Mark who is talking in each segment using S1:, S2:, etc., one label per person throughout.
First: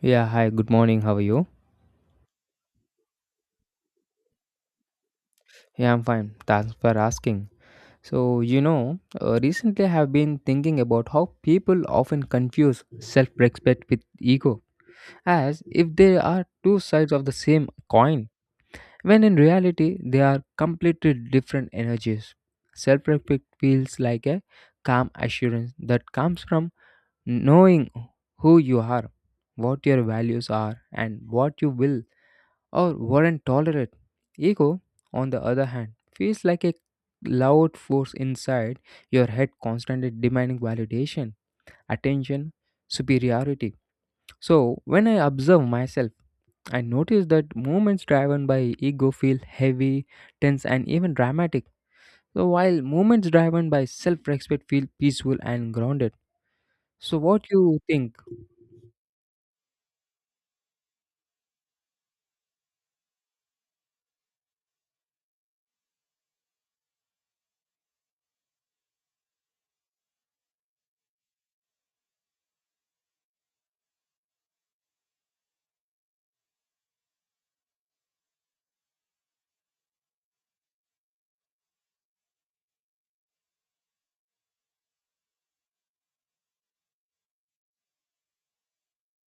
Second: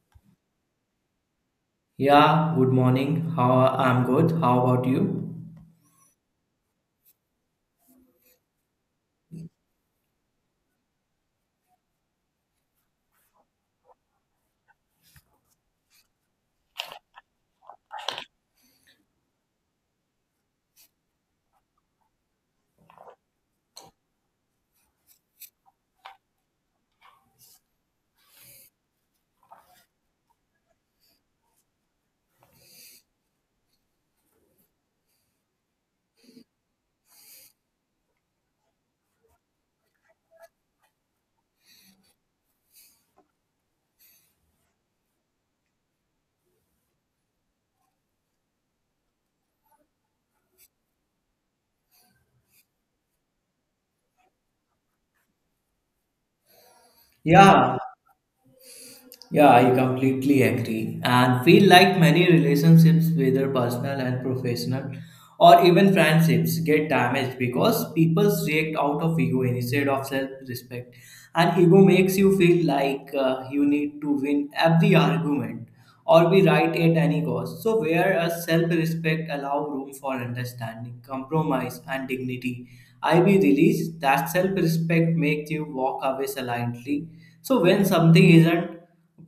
S1: Yeah, hi, good morning. How are you?
S2: Yeah, good morning. How I'm good. How about you?
S1: Yeah, I'm fine. Thanks for asking. Recently I have been thinking about how people often confuse self respect with ego, as if they are two sides of the same coin, when in reality they are completely different energies. Self respect feels like a calm assurance that comes from knowing who you are, what your values are, and what you will or weren't tolerated. Ego, on the other hand, feels like a loud force inside your head constantly demanding validation, attention, superiority. So, when I observe myself, I notice that movements driven by ego feel heavy, tense, and even dramatic. So, while movements driven by self respect feel peaceful and grounded. So, what you
S2: Yeah,
S1: think?
S2: Yeah, I completely agree. And feel like many relationships, whether personal and professional, or even friendships, get damaged because people react out of ego instead of self respect. And ego makes you feel like you need to win every argument or be right at any cost. So, whereas self respect allow room for understanding, compromise, and dignity, I be released that self respect makes you walk away silently. So, when something isn't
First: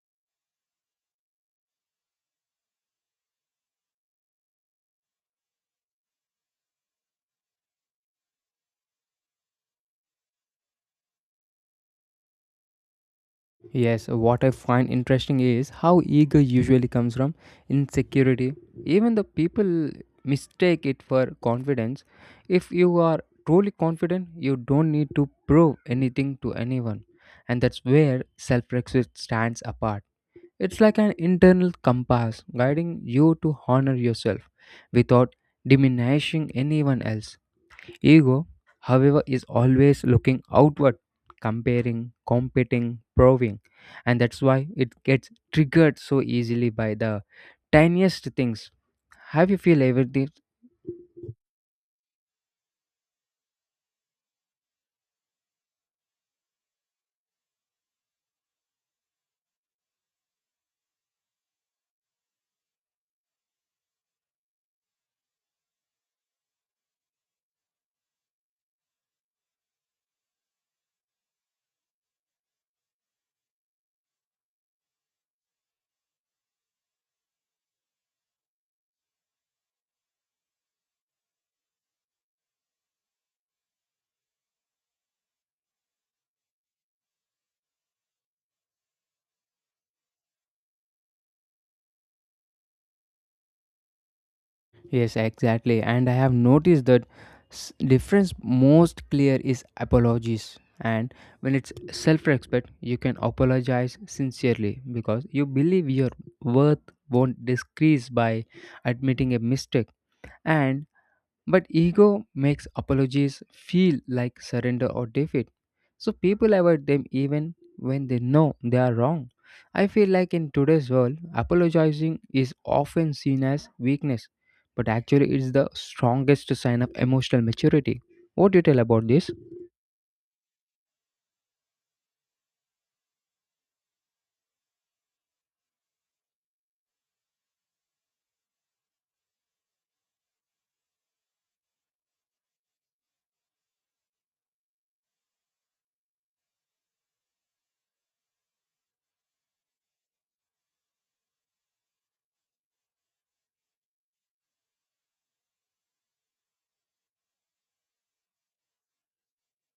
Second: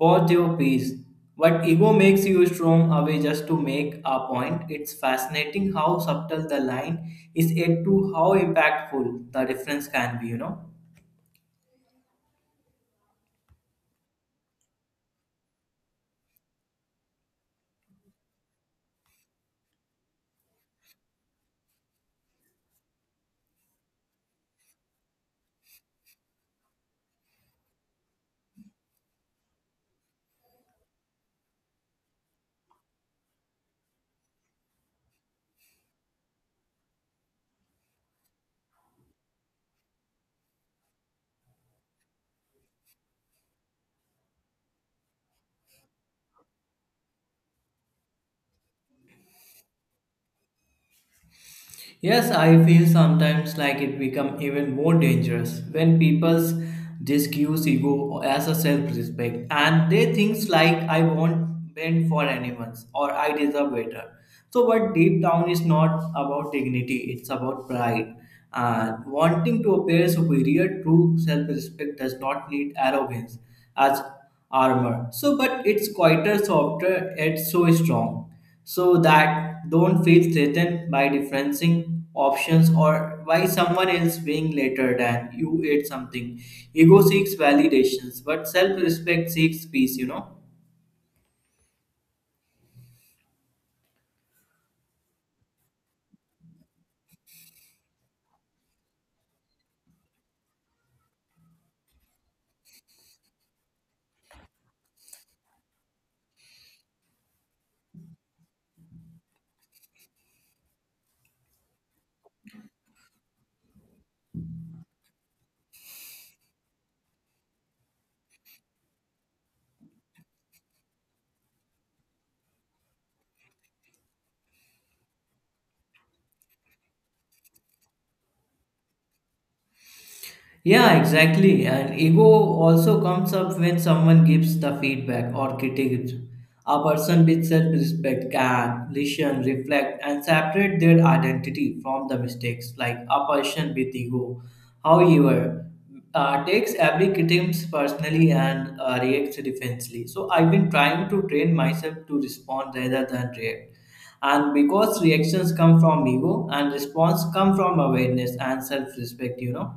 S2: Pause your peace. But ego makes you storm away just to make a point. It's fascinating how subtle the line is yet to how impactful the difference can be, you know.
S1: Yes, what I find interesting is how ego usually comes from insecurity. Even the people mistake it for confidence. If you are truly confident, you don't need to prove anything to anyone. And that's where self respect stands apart. It's like an internal compass guiding you to honor yourself without diminishing anyone else. Ego, however, is always looking outward, comparing, competing, proving, and that's why it gets triggered so easily by the tiniest things. Have you feel ever this?
S2: Yes, I feel sometimes like it become even more dangerous when people's discuss ego as a self-respect and they things like I won't bend for anyone or I deserve better. So but deep down is not about dignity, it's about pride. And wanting to appear superior, true self-respect does not need arrogance as armor. So but it's quieter, softer, yet so strong so that don't feel threatened by differencing options or why someone else being later than you ate something. Ego seeks validations, but self-respect seeks peace, you know.
S1: Yes, exactly. And I have noticed that difference most clear is apologies. And when it's self-respect, you can apologize sincerely because you believe your worth won't decrease by admitting a mistake. And but ego makes apologies feel like surrender or defeat. So people avoid them even when they know they are wrong. I feel like in today's world, apologizing is often seen as weakness, but actually it's the strongest sign of emotional maturity. What do you tell about this?
S2: Yeah, exactly. And ego also comes up when someone gives the feedback or critiques. A person with self respect can listen, reflect, and separate their identity from the mistakes, like a person with ego. However, takes every critique personally and reacts defensively. So, I've been trying to train myself to respond rather than react. And because reactions come from ego and response come from awareness and self respect, you know.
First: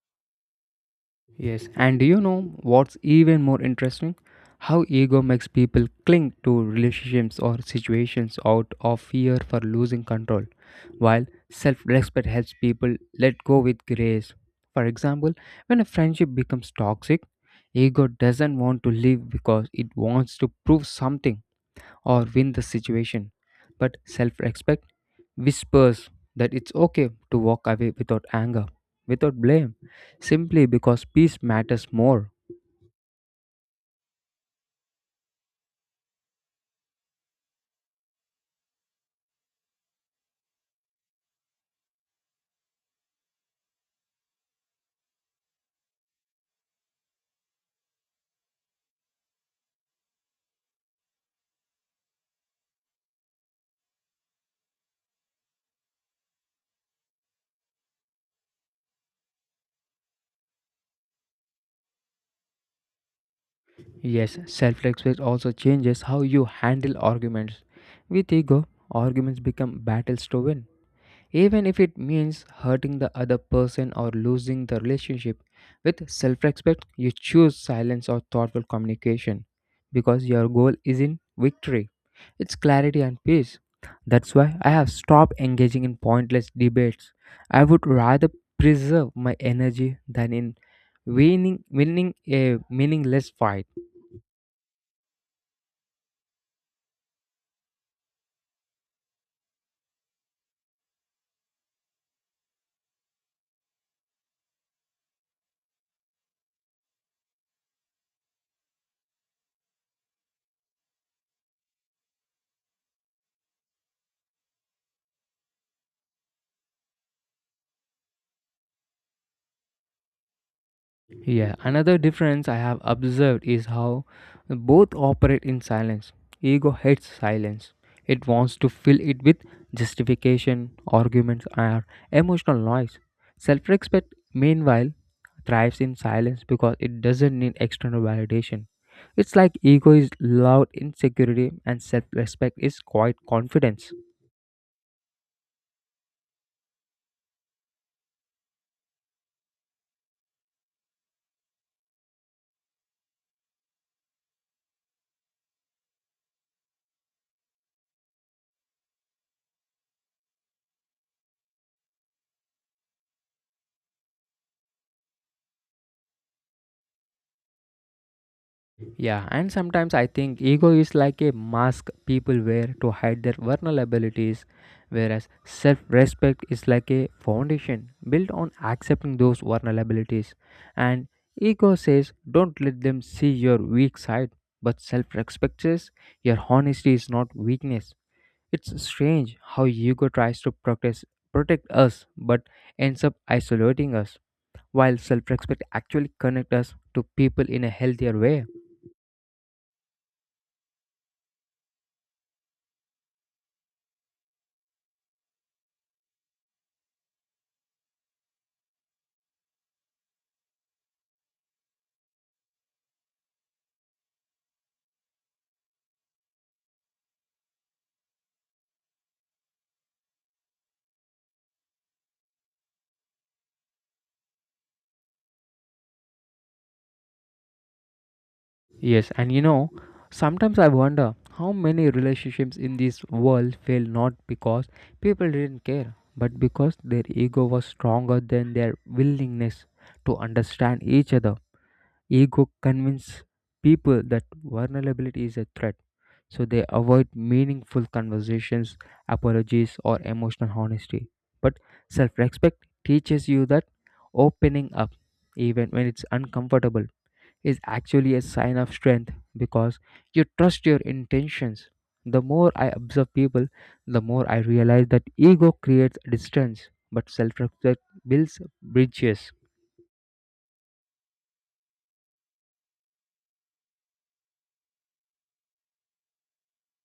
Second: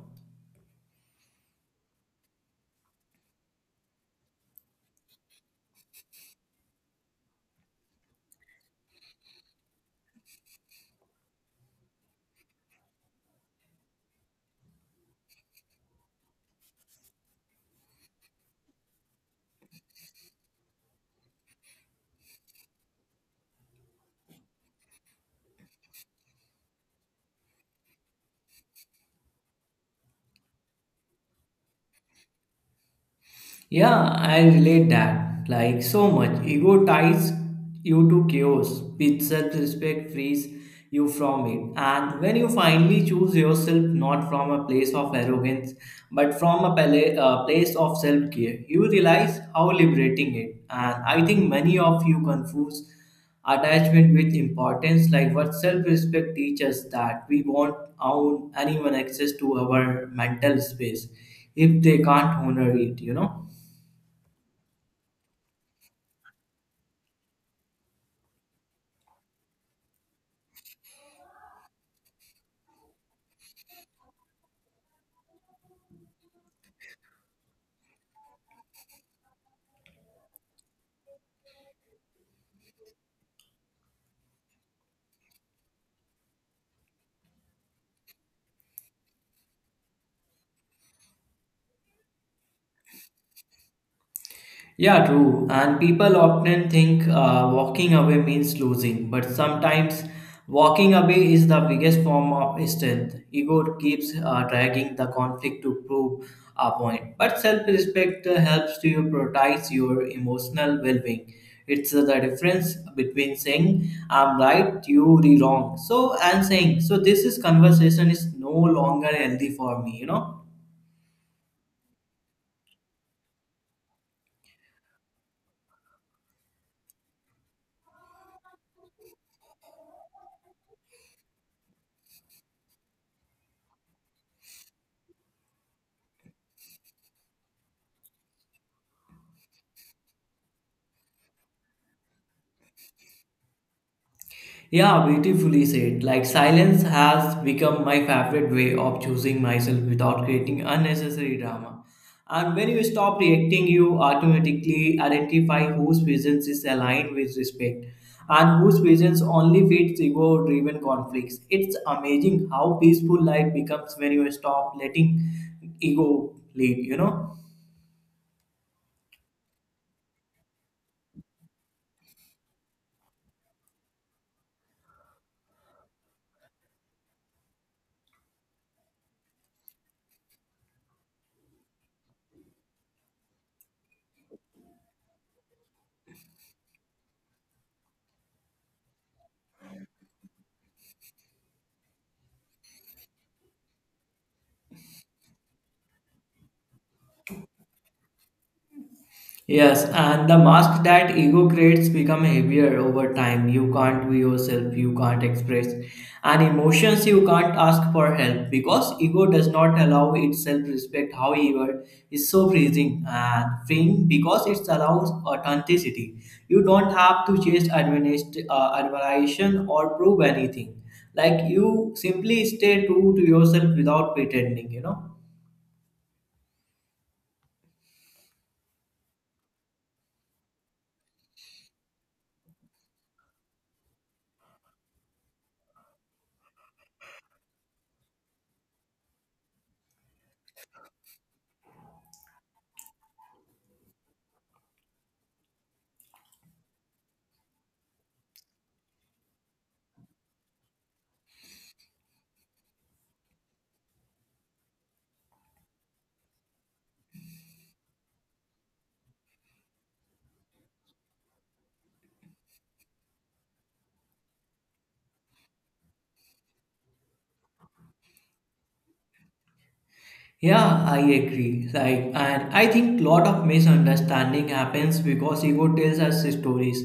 S1: Yes, and do you know what's even more interesting? How ego makes people cling to relationships or situations out of fear for losing control, while self respect helps people let go with grace. For example, when a friendship becomes toxic, ego doesn't want to leave because it wants to prove something or win the situation, but self respect whispers that it's okay to walk away without anger, without blame, simply because peace matters more.
S2: Yeah, I relate that. Like so much. Ego ties you to chaos, which self respect frees you from it. And when you finally choose yourself not from a place of arrogance but from a place of self care, you realize how liberating it. And I think many of you confuse attachment with importance, like what self respect teaches that we won't own anyone access to our mental space if they can't honor it, you know.
S1: Yes, self respect also changes how you handle arguments. With ego, arguments become battles to win even if it means hurting the other person or losing the relationship. With self respect, you choose silence or thoughtful communication because your goal isn't victory, it's clarity and peace. That's why I have stopped engaging in pointless debates. I would rather preserve my energy than in winning a meaningless fight.
S2: Yeah, true. And people often think walking away means losing, but sometimes walking away is the biggest form of strength. Ego keeps dragging the conflict to prove a point, but self respect helps to you prioritize your emotional well being. It's the difference between saying I'm right, you are wrong, so and saying so. This is conversation is no longer healthy for me, you know.
S1: Yeah, another difference I have observed is how both operate in silence. Ego hates silence, it wants to fill it with justification, arguments, or emotional noise. Self respect, meanwhile, thrives in silence because it doesn't need external validation. It's like ego is loud insecurity and self respect is quiet confidence.
S2: Yeah, beautifully said. Like silence has become my favorite way of choosing myself without creating unnecessary drama. And when you stop reacting, you automatically identify whose visions is aligned with respect and whose visions only feeds ego-driven conflicts. It's amazing how peaceful life becomes when you stop letting ego lead, you know?
S1: Yeah, and sometimes I think ego is like a mask people wear to hide their vulnerabilities, whereas self respect is like a foundation built on accepting those vulnerabilities. And ego says, don't let them see your weak side, but self respect says, your honesty is not weakness. It's strange how ego tries to protect us but ends up isolating us, while self respect actually connects us to people in a healthier way.
S2: Yes, and the mask that ego creates become heavier over time. You can't be yourself, you can't express and emotions, you can't ask for help because ego does not allow its self-respect, however, it's so freezing and freeing because it allows authenticity. You don't have to chase admiration or prove anything. Like you simply stay true to yourself without pretending, you know.
S1: Yes, and you know, sometimes I wonder how many relationships in this world fail not because people didn't care, but because their ego was stronger than their willingness to understand each other. Ego convinces people that vulnerability is a threat, so they avoid meaningful conversations, apologies, or emotional honesty. But self respect teaches you that opening up, even when it's uncomfortable, is actually a sign of strength because you trust your intentions. The more I observe people, the more I realize that ego creates distance, but self respect builds bridges.
S2: Yeah, I agree. Like, and I think lot of misunderstanding happens because ego tells us stories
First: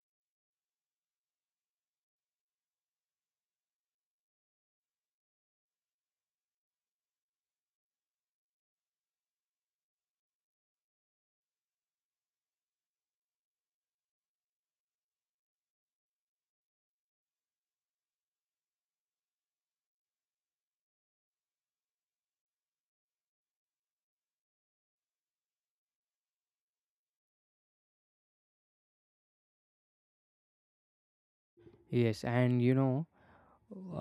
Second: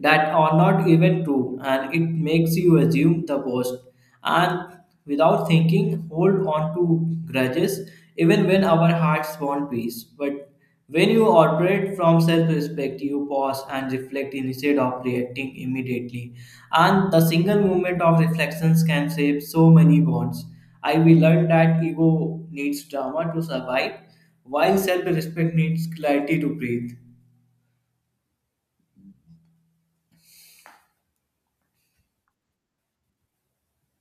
S2: that are not even true, and it makes you assume the worst. And without thinking, hold on to grudges, even when our hearts want peace. But when you operate from self-respect, you pause and reflect instead of reacting immediately. And the single moment of reflections can save so many bonds. I will learn that ego needs drama to survive, while self-respect needs clarity to breathe.
S1: Yes, and you know,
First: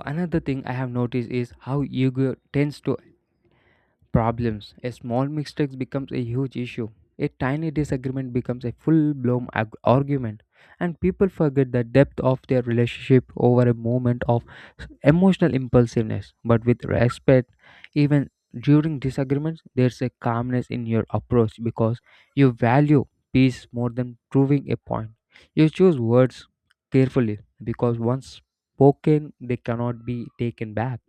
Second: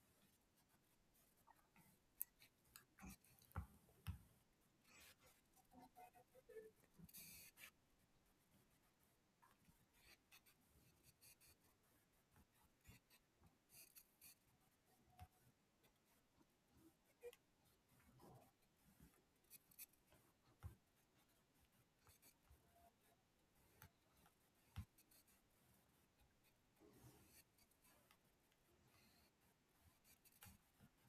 S1: another thing I have noticed is how ego tends to problems. A small mistake becomes a huge issue. A tiny disagreement becomes a full blown argument. And people forget the depth of their relationship over a moment of emotional impulsiveness. But with respect, even during disagreements, there's a calmness in your approach because you value peace more than proving a point. You choose words carefully because once spoken, they cannot be taken back.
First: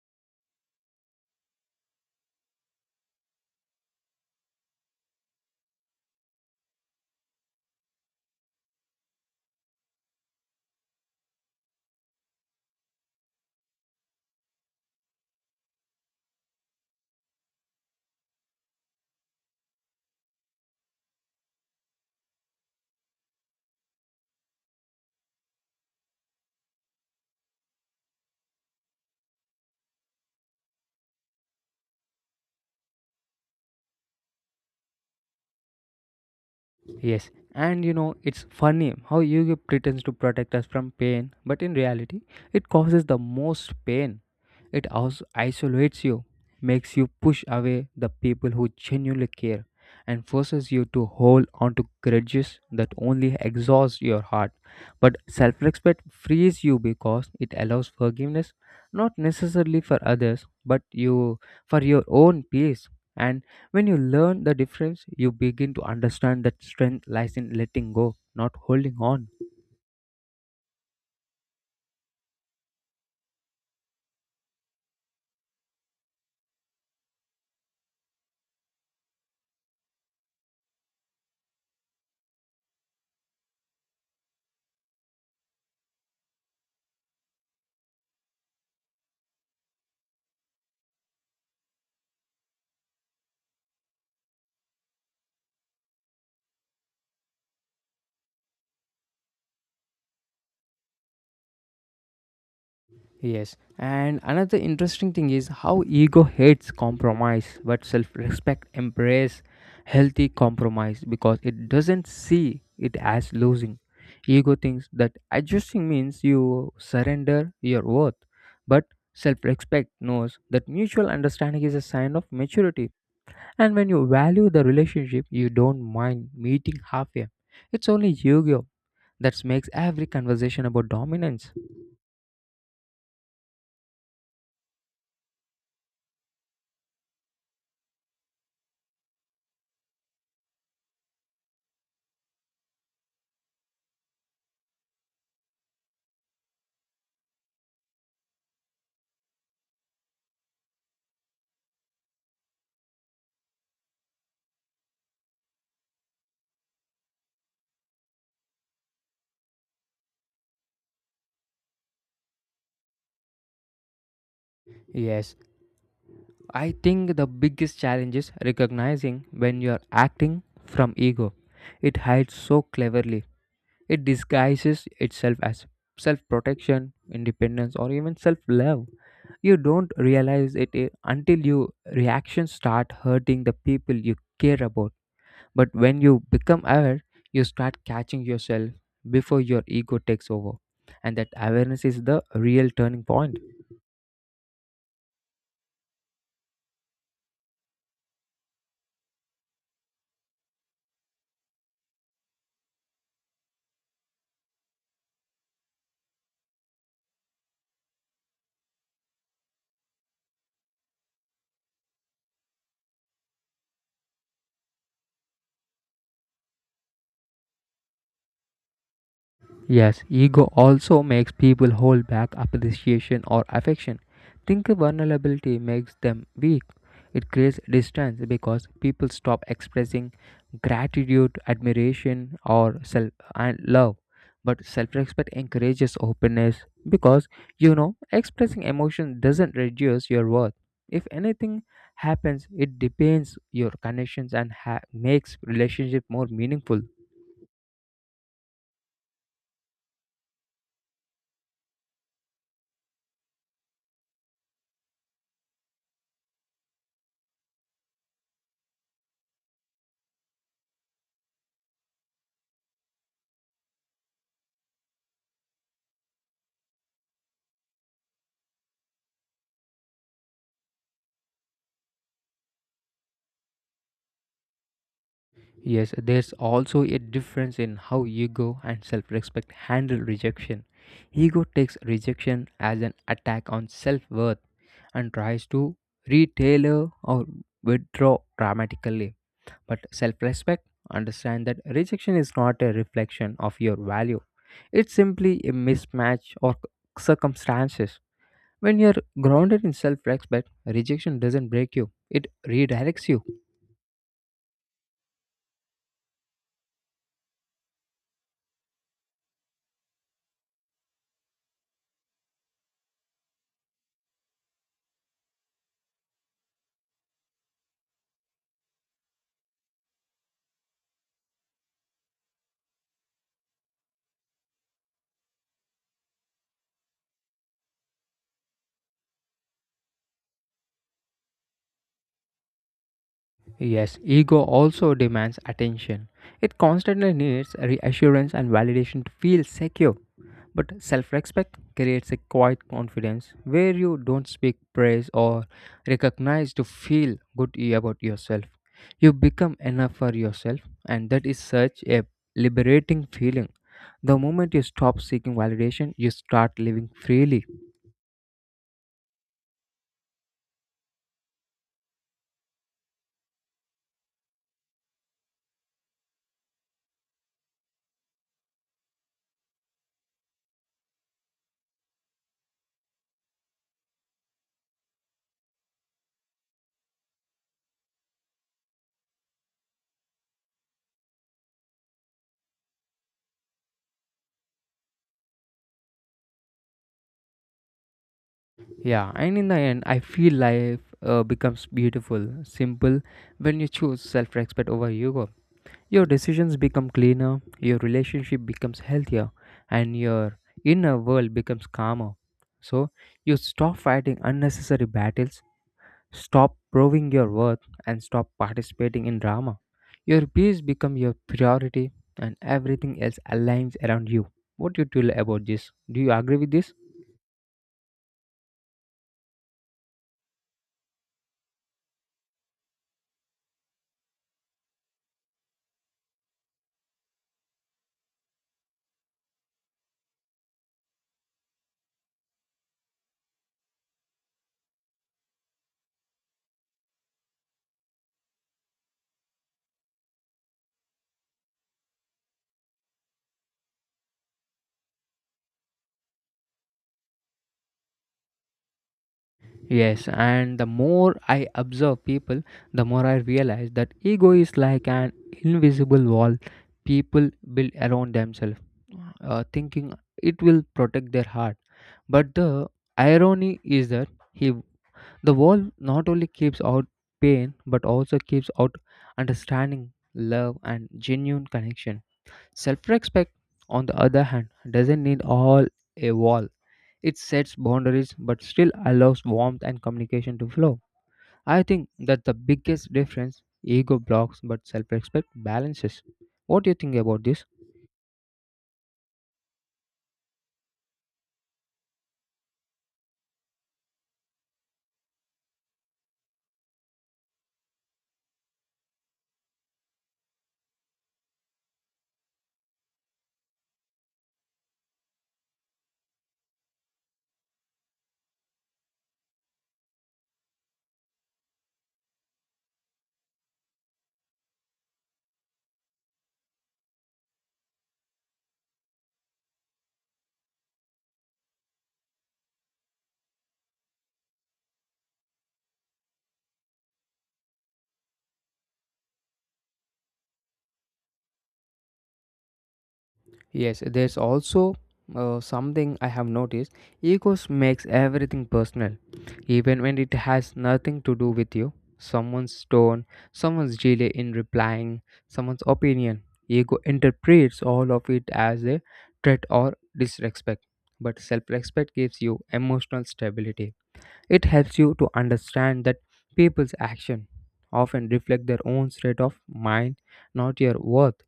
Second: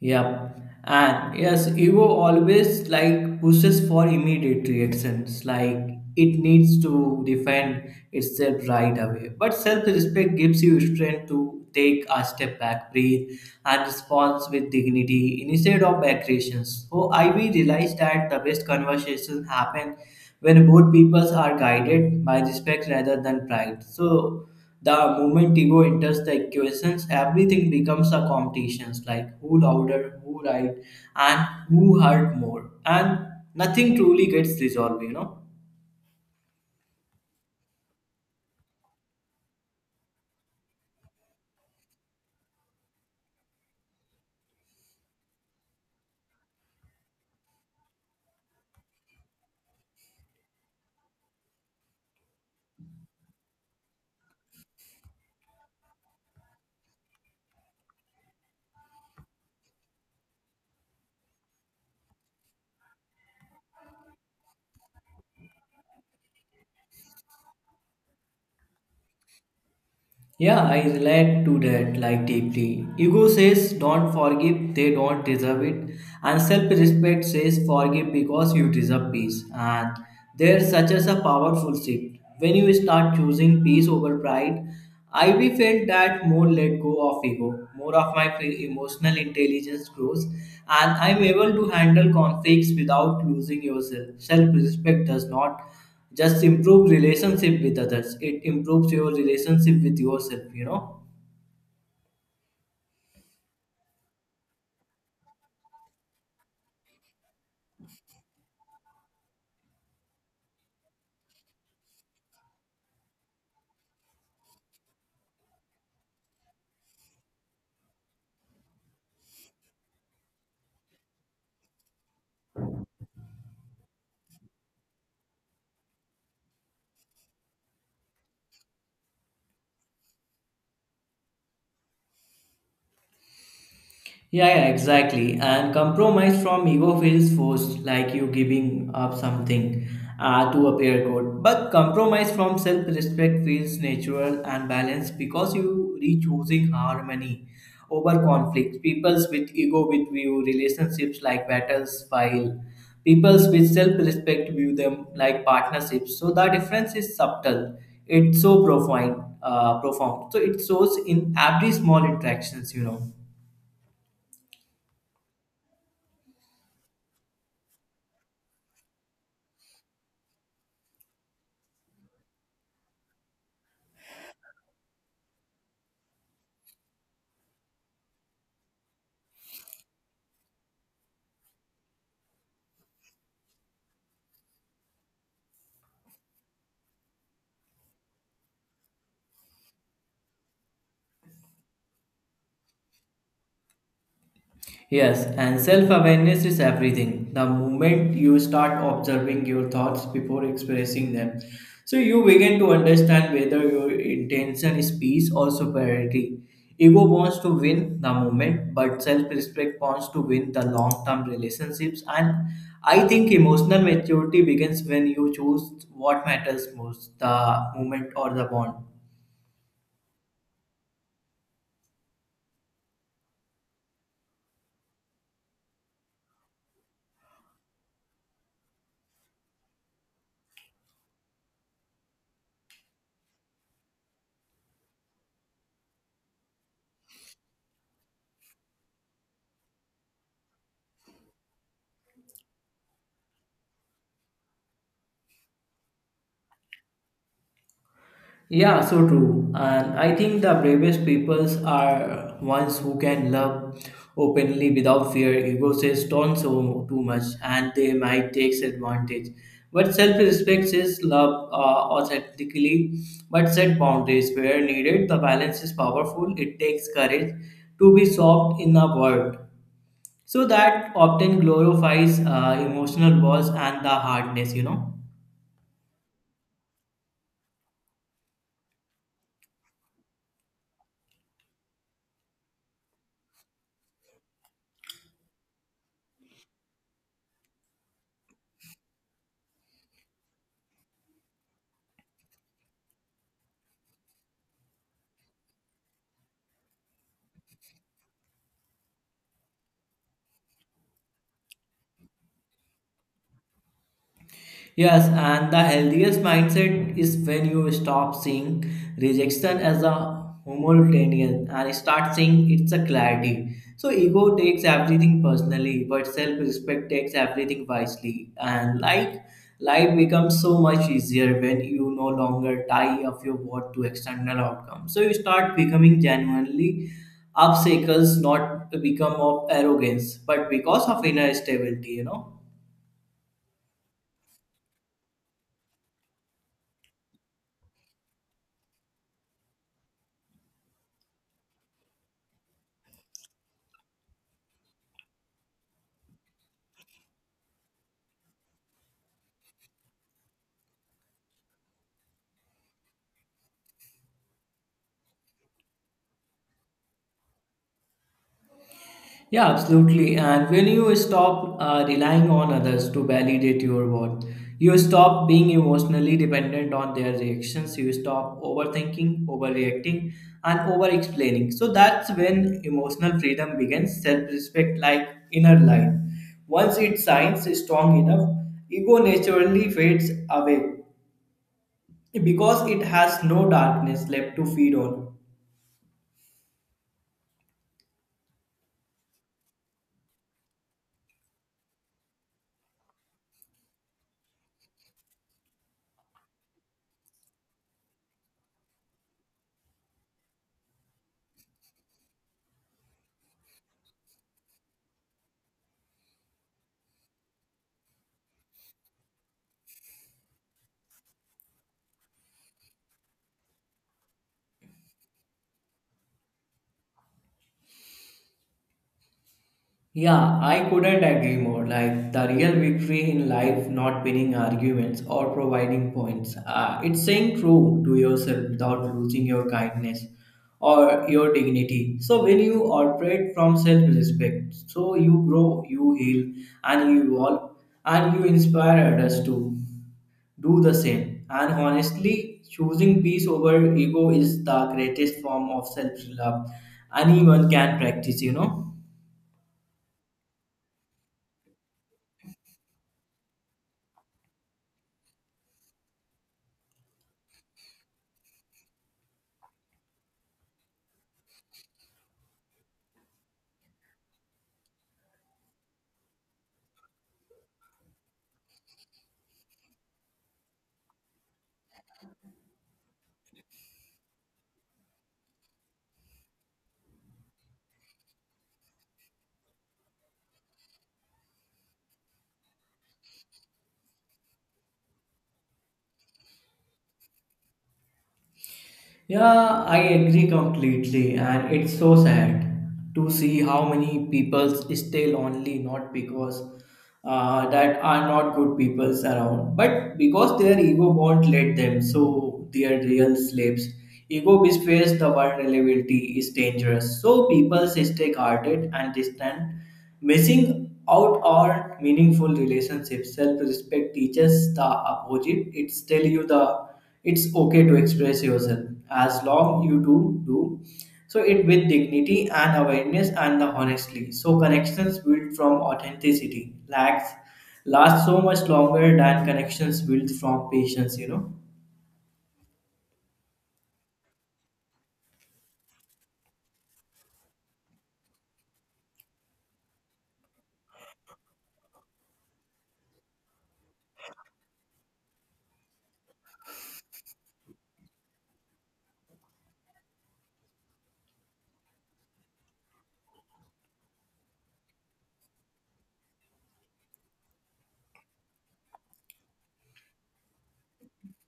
S2: Yep. And yes, ego always like pushes for immediate reactions, like it needs to defend itself right away. But self-respect gives you strength to take a step back, breathe, and respond with dignity instead of aggressions. So I we realized that the best conversations happen when both peoples are guided by respect rather than pride. So the moment ego enters the equations, everything becomes a competition like who louder, who right, and who hurt more. And nothing truly gets resolved, you know.
S1: Yes, and you know, it's funny how Yu-Gi-Oh pretends to protect us from pain, but in reality, it causes the most pain. It also isolates you, makes you push away the people who genuinely care, and forces you to hold on to grudges that only exhaust your heart. But self-respect frees you because it allows forgiveness, not necessarily for others, but you for your own peace. And when you learn the difference, you begin to understand that strength lies in letting go, not holding on.
S2: Yeah, I relate to that like deeply. Ego says don't forgive, they don't deserve it. And self-respect says forgive because you deserve peace. And there's such as a powerful shift. When you start choosing peace over pride, I we felt that more let go of ego, more of my emotional intelligence grows, and I'm able to handle conflicts without losing yourself. Self-respect does not just improve relationship with others it improves your relationship with yourself you know
S1: Yes, and another interesting thing is how ego hates compromise, but self respect embraces healthy compromise because it doesn't see it as losing. Ego thinks that adjusting means you surrender your worth, but self respect knows that mutual understanding is a sign of maturity. And when you value the relationship, you don't mind meeting halfway. It's only yu that makes every conversation about dominance.
S2: Yeah, exactly. And compromise from ego feels forced, like you giving up something to appear good. But compromise from self respect feels natural and balanced because you re-choosing harmony over conflict. Peoples with ego with view relationships like battles, while peoples with self respect view them like partnerships. So the difference is subtle. It's so profound, profound. So it shows in every small interactions, you know.
S1: Yes, I think the biggest challenge is recognizing when you are acting from ego. It hides so cleverly. It disguises itself as self protection, independence, or even self love. You don't realize it until your reactions start hurting the people you care about. But when you become aware, you start catching yourself before your ego takes over. And that awareness is the real turning point.
S2: Yes, and self awareness is everything. The moment you start observing your thoughts before expressing them, so you begin to understand whether your intention is peace or superiority. Ego wants to win the moment, but self respect wants to win the long term relationships. And I think emotional maturity begins when you choose what matters most the moment or the bond.
S1: Yes, ego also makes people hold back appreciation or affection. Think vulnerability makes them weak. It creates distance because people stop expressing gratitude, admiration, or self and love. But self-respect encourages openness because you know expressing emotion doesn't reduce your worth. If anything happens, it deepens your connections and makes relationship more meaningful.
S2: Yeah, so true. And I think the bravest peoples are ones who can love openly without fear. Ego says don't so too much, and they might takes advantage. But self-respect says love authentically, but set boundaries where needed. The balance is powerful. It takes courage to be soft in a world. So that often glorifies emotional walls and the hardness, you know.
S1: Yes, there's also a difference in how ego and self respect handle rejection. Ego takes rejection as an attack on self worth and tries to retailer or withdraw dramatically. But self respect understands that rejection is not a reflection of your value, it's simply a mismatch or circumstances. When you're grounded in self respect, rejection doesn't break you, it redirects you.
S2: Yes, and the healthiest mindset is when you stop seeing rejection as a homogeneous and start seeing it's a clarity. So ego takes everything personally, but self-respect takes everything wisely. And like life becomes so much easier when you no longer tie up your worth to external outcomes. So you start becoming genuinely obstacles, not become of arrogance, but because of inner stability, you know.
S1: Yes, ego also demands attention. It constantly needs reassurance and validation to feel secure. But self respect creates a quiet confidence where you don't speak praise or recognize to feel good about yourself. You become enough for yourself, and that is such a liberating feeling. The moment you stop seeking validation, you start living freely.
S2: Yeah, absolutely. And when you stop relying on others to validate your worth, you stop being emotionally dependent on their reactions. You stop overthinking, overreacting, and over explaining. So that's when emotional freedom begins, self respect like inner light. Once it shines strong enough, ego naturally fades away because it has no darkness left to feed on.
S1: Yeah, and in the end, I feel life becomes beautiful, simple when you choose self respect over ego. Your decisions become cleaner, your relationship becomes healthier, and your inner world becomes calmer. So, you stop fighting unnecessary battles, stop proving your worth, and stop participating in drama. Your peace becomes your priority, and everything else aligns around you. What do you feel about this? Do you agree with this?
S2: Yeah, I couldn't agree more. Like the real victory in life, not winning arguments or providing points. It's saying true to yourself without losing your kindness or your dignity. So when you operate from self-respect, so you grow, you heal, and you evolve, and you inspire others to do the same. And honestly, choosing peace over ego is the greatest form of self-love anyone can practice. You know.
S1: Yes, and the more I observe people, the more I realize that ego is like an invisible wall people build around themselves, thinking it will protect their heart. But the irony is that the wall not only keeps out pain but also keeps out understanding, love, and genuine connection. Self respect, on the other hand, doesn't need all a wall. It sets boundaries but still allows warmth and communication to flow. I think that the biggest difference ego blocks but self respect balances. What do you think about this?
S2: Yeah, I agree completely, and it's so sad to see how many people stay lonely not because that are not good people around, but because their ego won't let them. So their real slaves. Ego betrays the vulnerability is dangerous. So people stay guarded and distant Missing out on meaningful relationships, self-respect teaches the opposite. It's tell you the it's okay to express yourself as long you do so it with dignity and awareness and the honestly. So connections built from authenticity lacks last so much longer than connections built from patience. You know.
S1: Yes, there's also something I have noticed. Egos makes everything personal, even when it has nothing to do with you. Someone's tone, someone's delay in replying, someone's opinion. Ego interprets all of it as a threat or disrespect. But self respect gives you emotional stability. It helps you to understand that people's actions often reflect their own state of mind, not your worth.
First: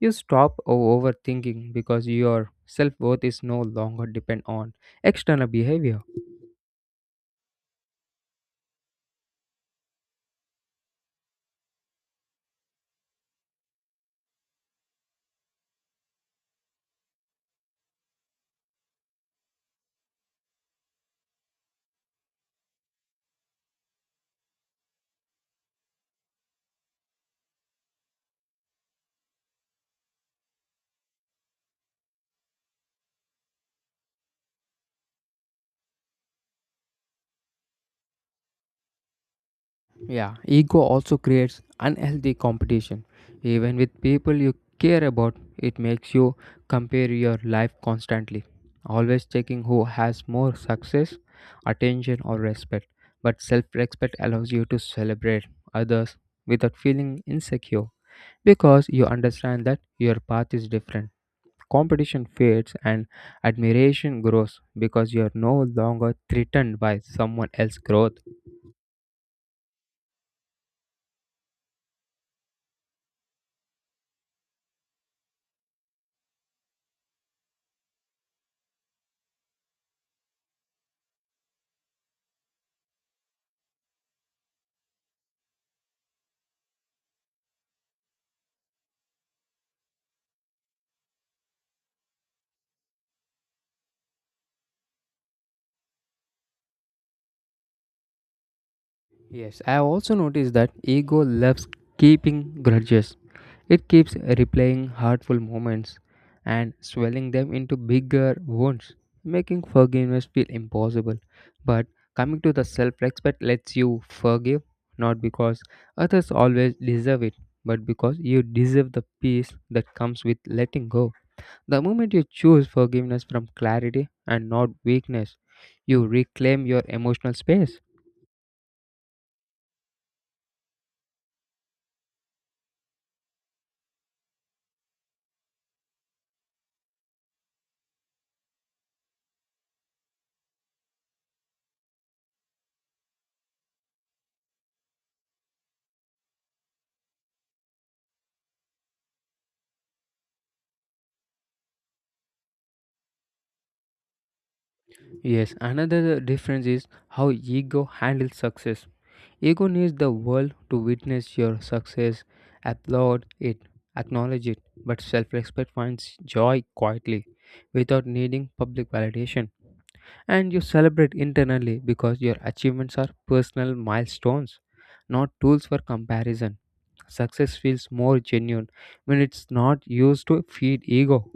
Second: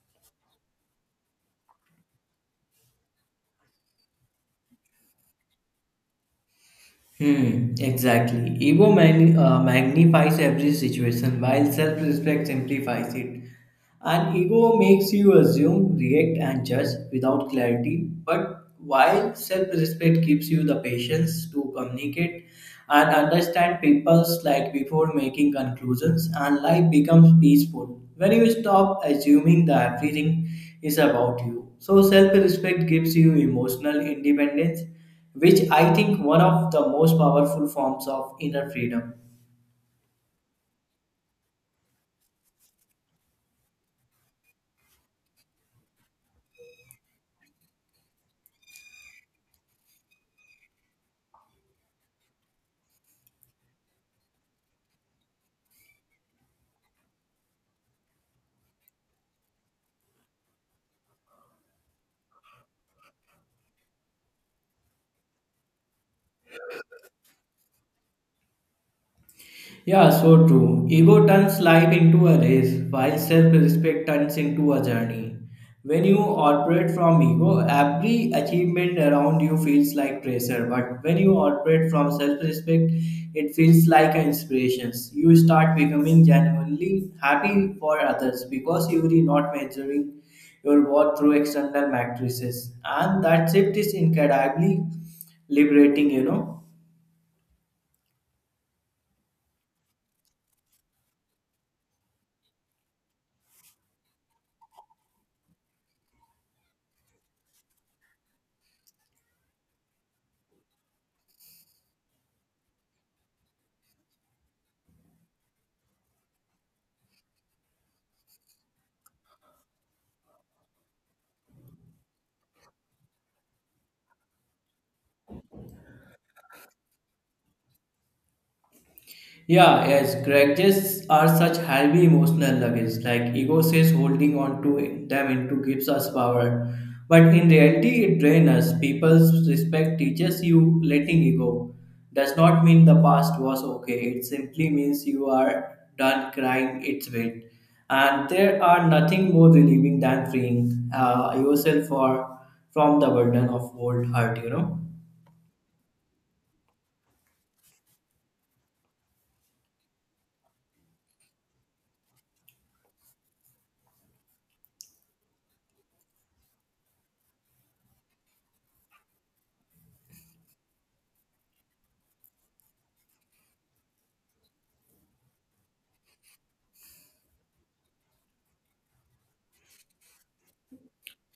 S1: You stop overthinking because your self worth is no longer depend on external behavior.
S2: Hmm, exactly. Magnifies every situation while self respect simplifies it. And ego makes you assume, react, and judge without clarity, but while self respect gives you the patience to communicate and understand people's like before making conclusions, and life becomes peaceful when you stop assuming that everything is about you. So, self respect gives you emotional independence, which I think one of the most powerful forms of inner freedom.
S1: Yeah, ego also creates unhealthy competition. Even with people you care about, it makes you compare your life constantly, always checking who has more success, attention, or respect. But self respect allows you to celebrate others without feeling insecure because you understand that your path is different. Competition fades and admiration grows because you are no longer threatened by someone else's growth.
S2: Yeah, so true. Ego turns life into a race, while self respect turns into a journey. When you operate from ego, every achievement around you feels like pressure. But when you operate from self respect, it feels like an inspiration. You start becoming genuinely happy for others because you are not measuring your worth through external matrices. And that shift is incredibly liberating, you know.
S1: Yes, I have also noticed that ego loves keeping grudges. It keeps replaying hurtful moments and swelling them into bigger wounds, making forgiveness feel impossible. But coming to the self respect lets you forgive not because others always deserve it, but because you deserve the peace that comes with letting go. The moment you choose forgiveness from clarity and not weakness, you reclaim your emotional space.
S2: Yeah, yes, grudges are such heavy emotional luggage, like ego says holding on to them into gives us power. But in reality, it drains us. People's respect teaches you letting ego does not mean the past was okay. It simply means you are done crying its weight. And there are nothing more relieving than freeing yourself for, from the burden of old hurt, you know.
S1: Yes, another difference is how ego handles success. Ego needs the world to witness your success, applaud it, acknowledge it, but self respect finds joy quietly without needing public validation. And you celebrate internally because your achievements are personal milestones, not tools for comparison. Success feels more genuine when it's not used to feed ego.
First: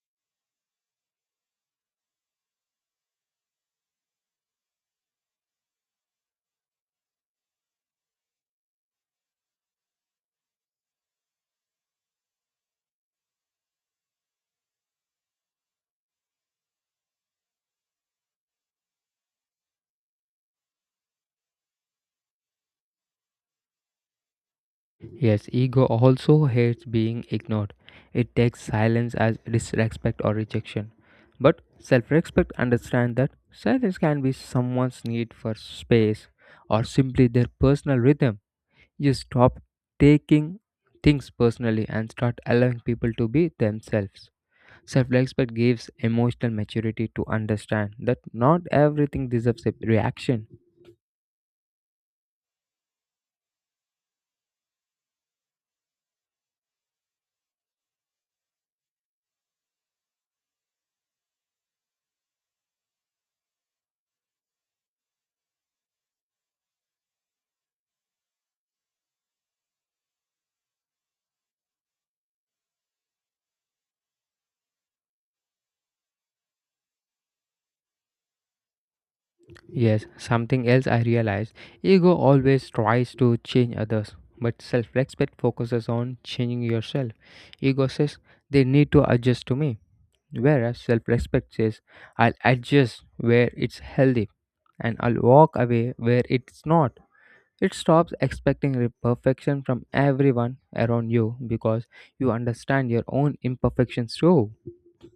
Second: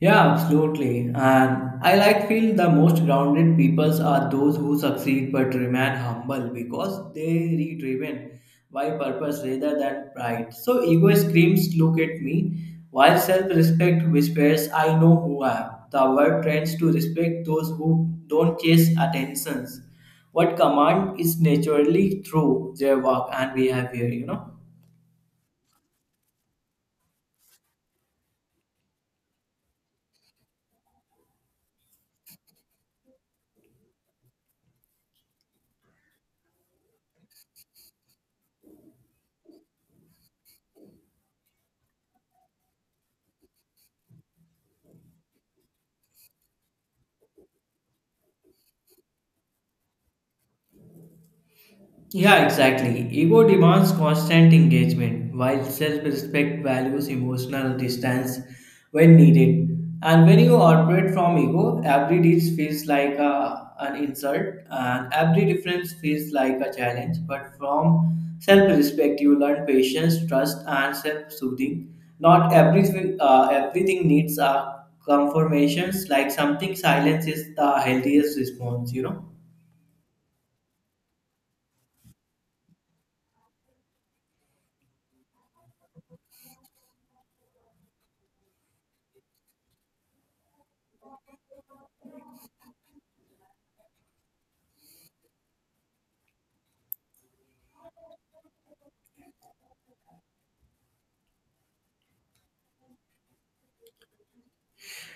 S2: Yeah, absolutely. And I like feel the most grounded peoples are those who succeed but remain humble because they are driven by purpose rather than pride. So ego screams look at me while self-respect whispers I know who I am. The world trends to respect those who don't chase attentions. What command is naturally through their work and behavior, you know?
S1: Yes, ego also hates being ignored. It takes silence as disrespect or rejection. But self respect understands that silence can be someone's need for space or simply their personal rhythm. You stop taking things personally and start allowing people to be themselves. Self respect gives emotional maturity to understand that not everything deserves a reaction.
S2: Yeah, exactly. Ego demands constant engagement, while self respect values emotional distance when needed. And when you operate from ego, every deed feels like an insult and every difference feels like a challenge. But from self respect, you learn patience, trust, and self soothing. Not everything, Everything needs a confirmations, like something silence is the healthiest response, you know.
S1: Yes, something else I realized ego always tries to change others, but self respect focuses on changing yourself. Ego says they need to adjust to me, whereas self respect says I'll adjust where it's healthy and I'll walk away where it's not. It stops expecting perfection from everyone around you because you understand your own imperfections too.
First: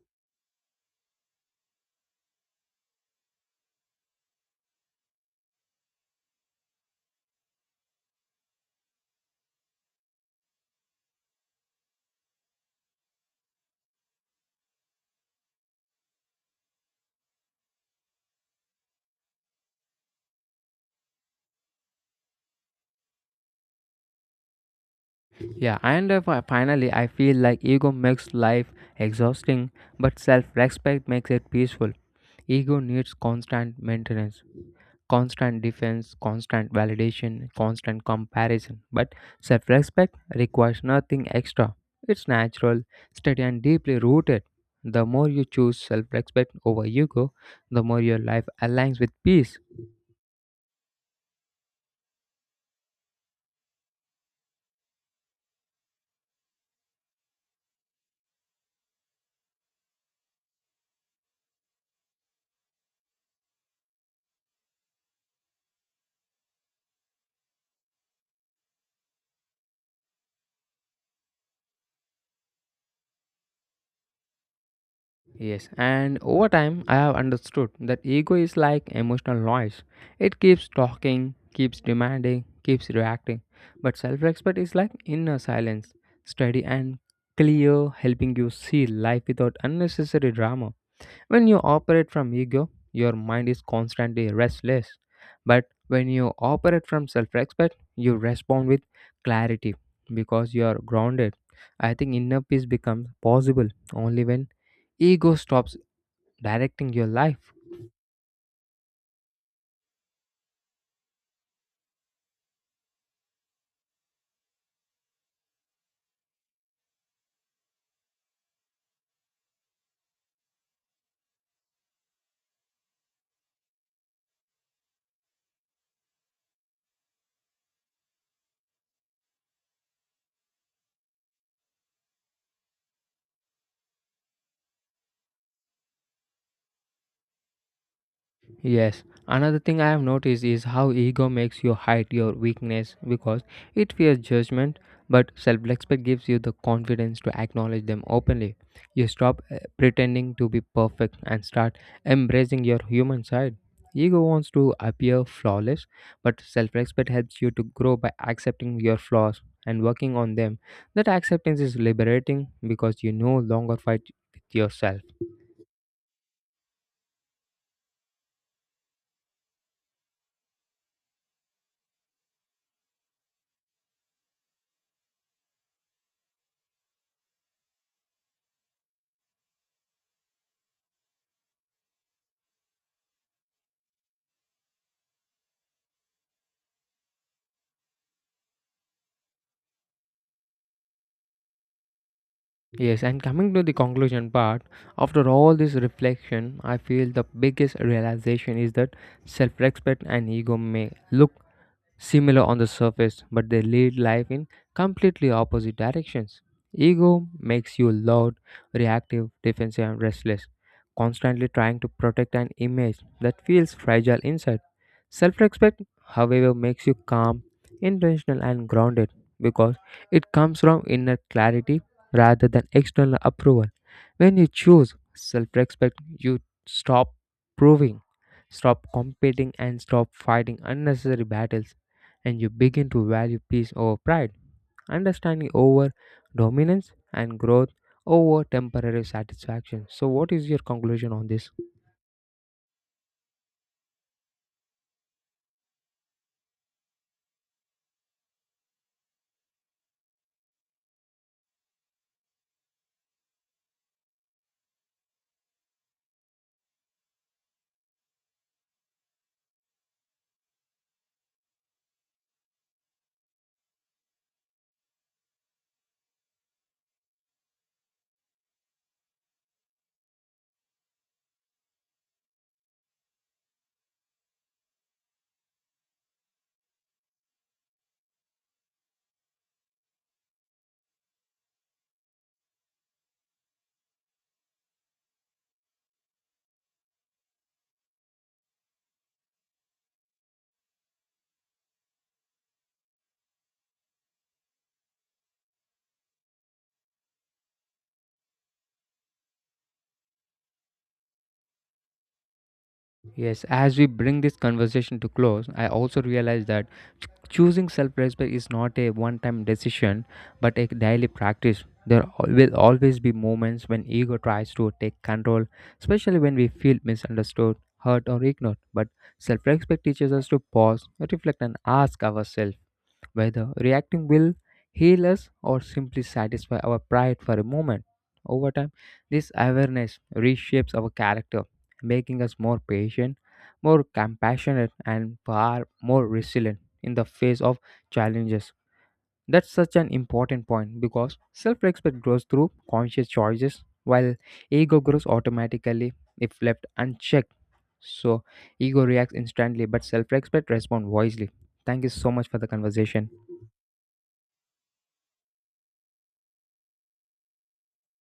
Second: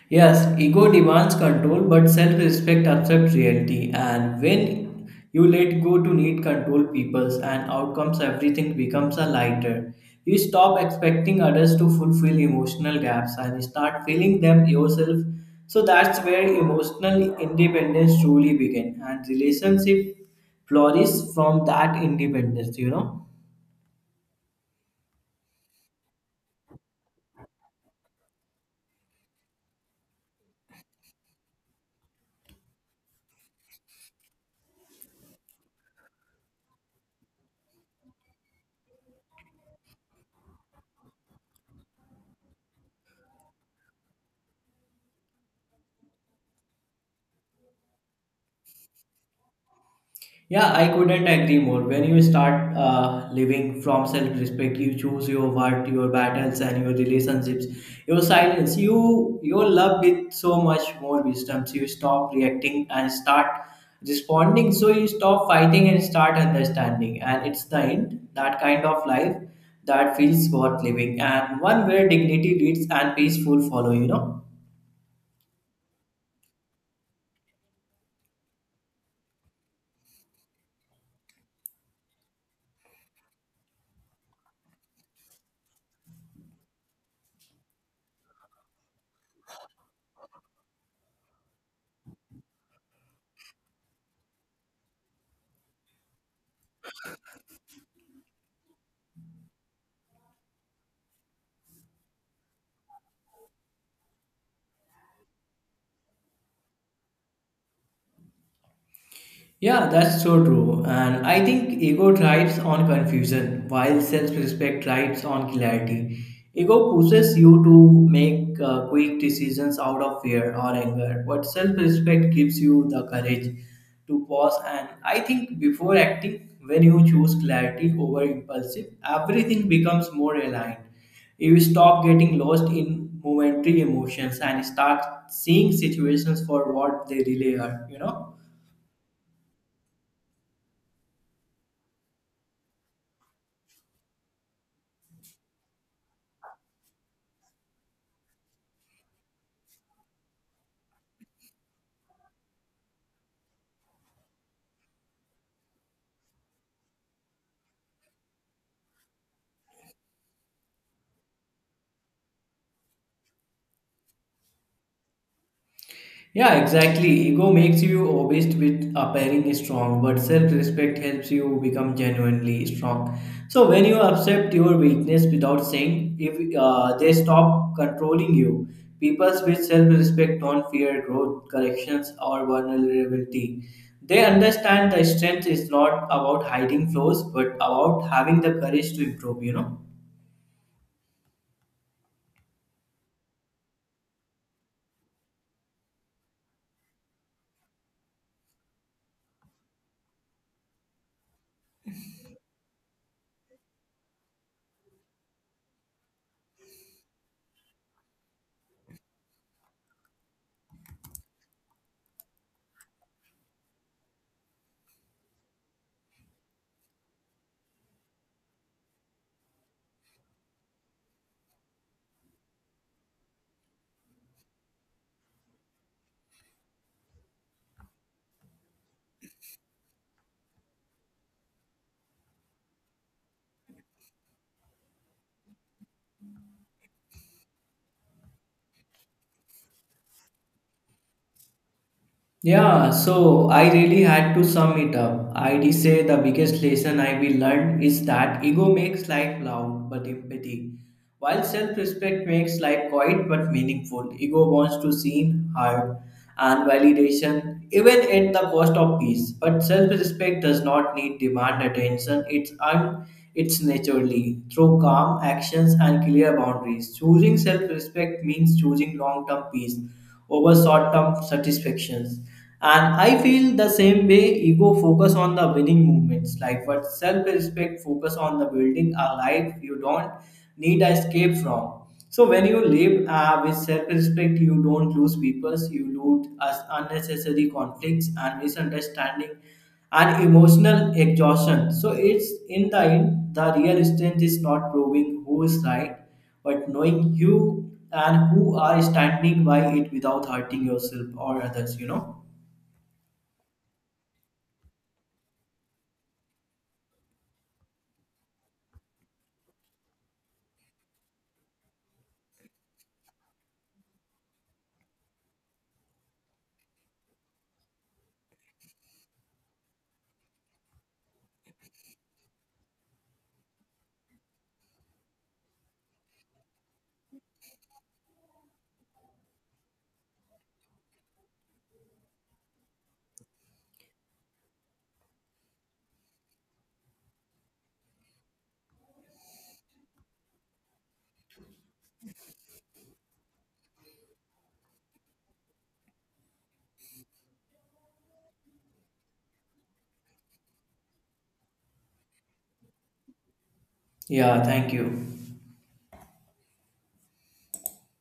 S2: Yes, ego demands control, but self respect accepts reality. And when you let go to need control people's and outcomes, everything becomes a lighter. You stop expecting others to fulfill emotional gaps and start filling them yourself. So that's where emotional independence truly begins, and relationship flourish from that independence, you know.
S1: Yeah, and finally, I feel like ego makes life exhausting, but self respect makes it peaceful. Ego needs constant maintenance, constant defense, constant validation, constant comparison. But self respect requires nothing extra. It's natural, steady, and deeply rooted. The more you choose self respect over ego, the more your life aligns with peace.
S2: Yeah, I couldn't agree more. When you start living from self respect, you choose your what, your battles, and your relationships, your silence. You your love with so much more wisdom. So you stop reacting and start responding. So you stop fighting and start understanding. And it's the end that kind of life that feels worth living, and one where dignity leads and peaceful follow. You know.
S1: Yes, and over time, I have understood that ego is like emotional noise. It keeps talking, keeps demanding, keeps reacting. But self respect is like inner silence, steady and clear, helping you see life without unnecessary drama. When you operate from ego, your mind is constantly restless. But when you operate from self respect, you respond with clarity because you are grounded. I think inner peace becomes possible only when ego stops directing your life.
S2: Yeah, that's so true. And I think ego thrives on confusion while self respect thrives on clarity. Ego pushes you to make quick decisions out of fear or anger, but self respect gives you the courage to pause. And I think before acting, when you choose clarity over impulsive, everything becomes more aligned. You stop getting lost in momentary emotions and start seeing situations for what they really are, you know?
S1: Yes, another thing I have noticed is how ego makes you hide your weakness because it fears judgment, but self respect gives you the confidence to acknowledge them openly. You stop pretending to be perfect and start embracing your human side. Ego wants to appear flawless, but self respect helps you to grow by accepting your flaws and working on them. That acceptance is liberating because you no longer fight with yourself.
S2: Yeah, exactly. Ego makes you obsessed with appearing strong, but self respect helps you become genuinely strong. So, when you accept your weakness without saying, if they stop controlling you, people with self respect don't fear growth, corrections, or vulnerability. They understand that strength is not about hiding flaws, but about having the courage to improve, you know.
S1: Yes, and coming to the conclusion part, after all this reflection, I feel the biggest realization is that self respect and ego may look similar on the surface, but they lead life in completely opposite directions. Ego makes you loud, reactive, defensive, and restless, constantly trying to protect an image that feels fragile inside. Self respect, however, makes you calm, intentional, and grounded because it comes from inner clarity rather than external approval. When you choose self respect, you stop proving, stop competing, and stop fighting unnecessary battles, and you begin to value peace over pride, understanding over dominance, and growth over temporary satisfaction. So, what is your conclusion on this?
S2: Yeah, so I really had to sum it up. I'd say the biggest lesson I will learn is that ego makes life loud but empty, while self-respect makes life quiet but meaningful. Ego wants to seen, heard, and validation, even at the cost of peace. But self-respect does not need demand attention. It's naturally through calm actions and clear boundaries. Choosing self-respect means choosing long-term peace over short term satisfactions. And I feel the same way ego focus on the winning movements, like what self respect focus on the building a life you don't need an escape from. So when you live with self respect, you don't lose people, you lose us unnecessary conflicts and misunderstanding and emotional exhaustion. So it's in the end, the real strength is not proving who is right, but knowing you and who are standing by it without hurting yourself or others, you know?
S1: Yes, as we bring this conversation to close, I also realize that choosing self-respect is not a one-time decision, but a daily practice. There will always be moments when ego tries to take control, especially when we feel misunderstood, hurt, or ignored. But self-respect teaches us to pause, reflect, and ask ourselves whether reacting will heal us or simply satisfy our pride for a moment. Over time, this awareness reshapes our character, making us more patient, more compassionate, and far more resilient in the face of challenges. That's such an important point because self respect grows through conscious choices while ego grows automatically if left unchecked. So, ego reacts instantly, but self respect responds wisely. Thank you so much for the conversation.
S2: Yeah, thank you.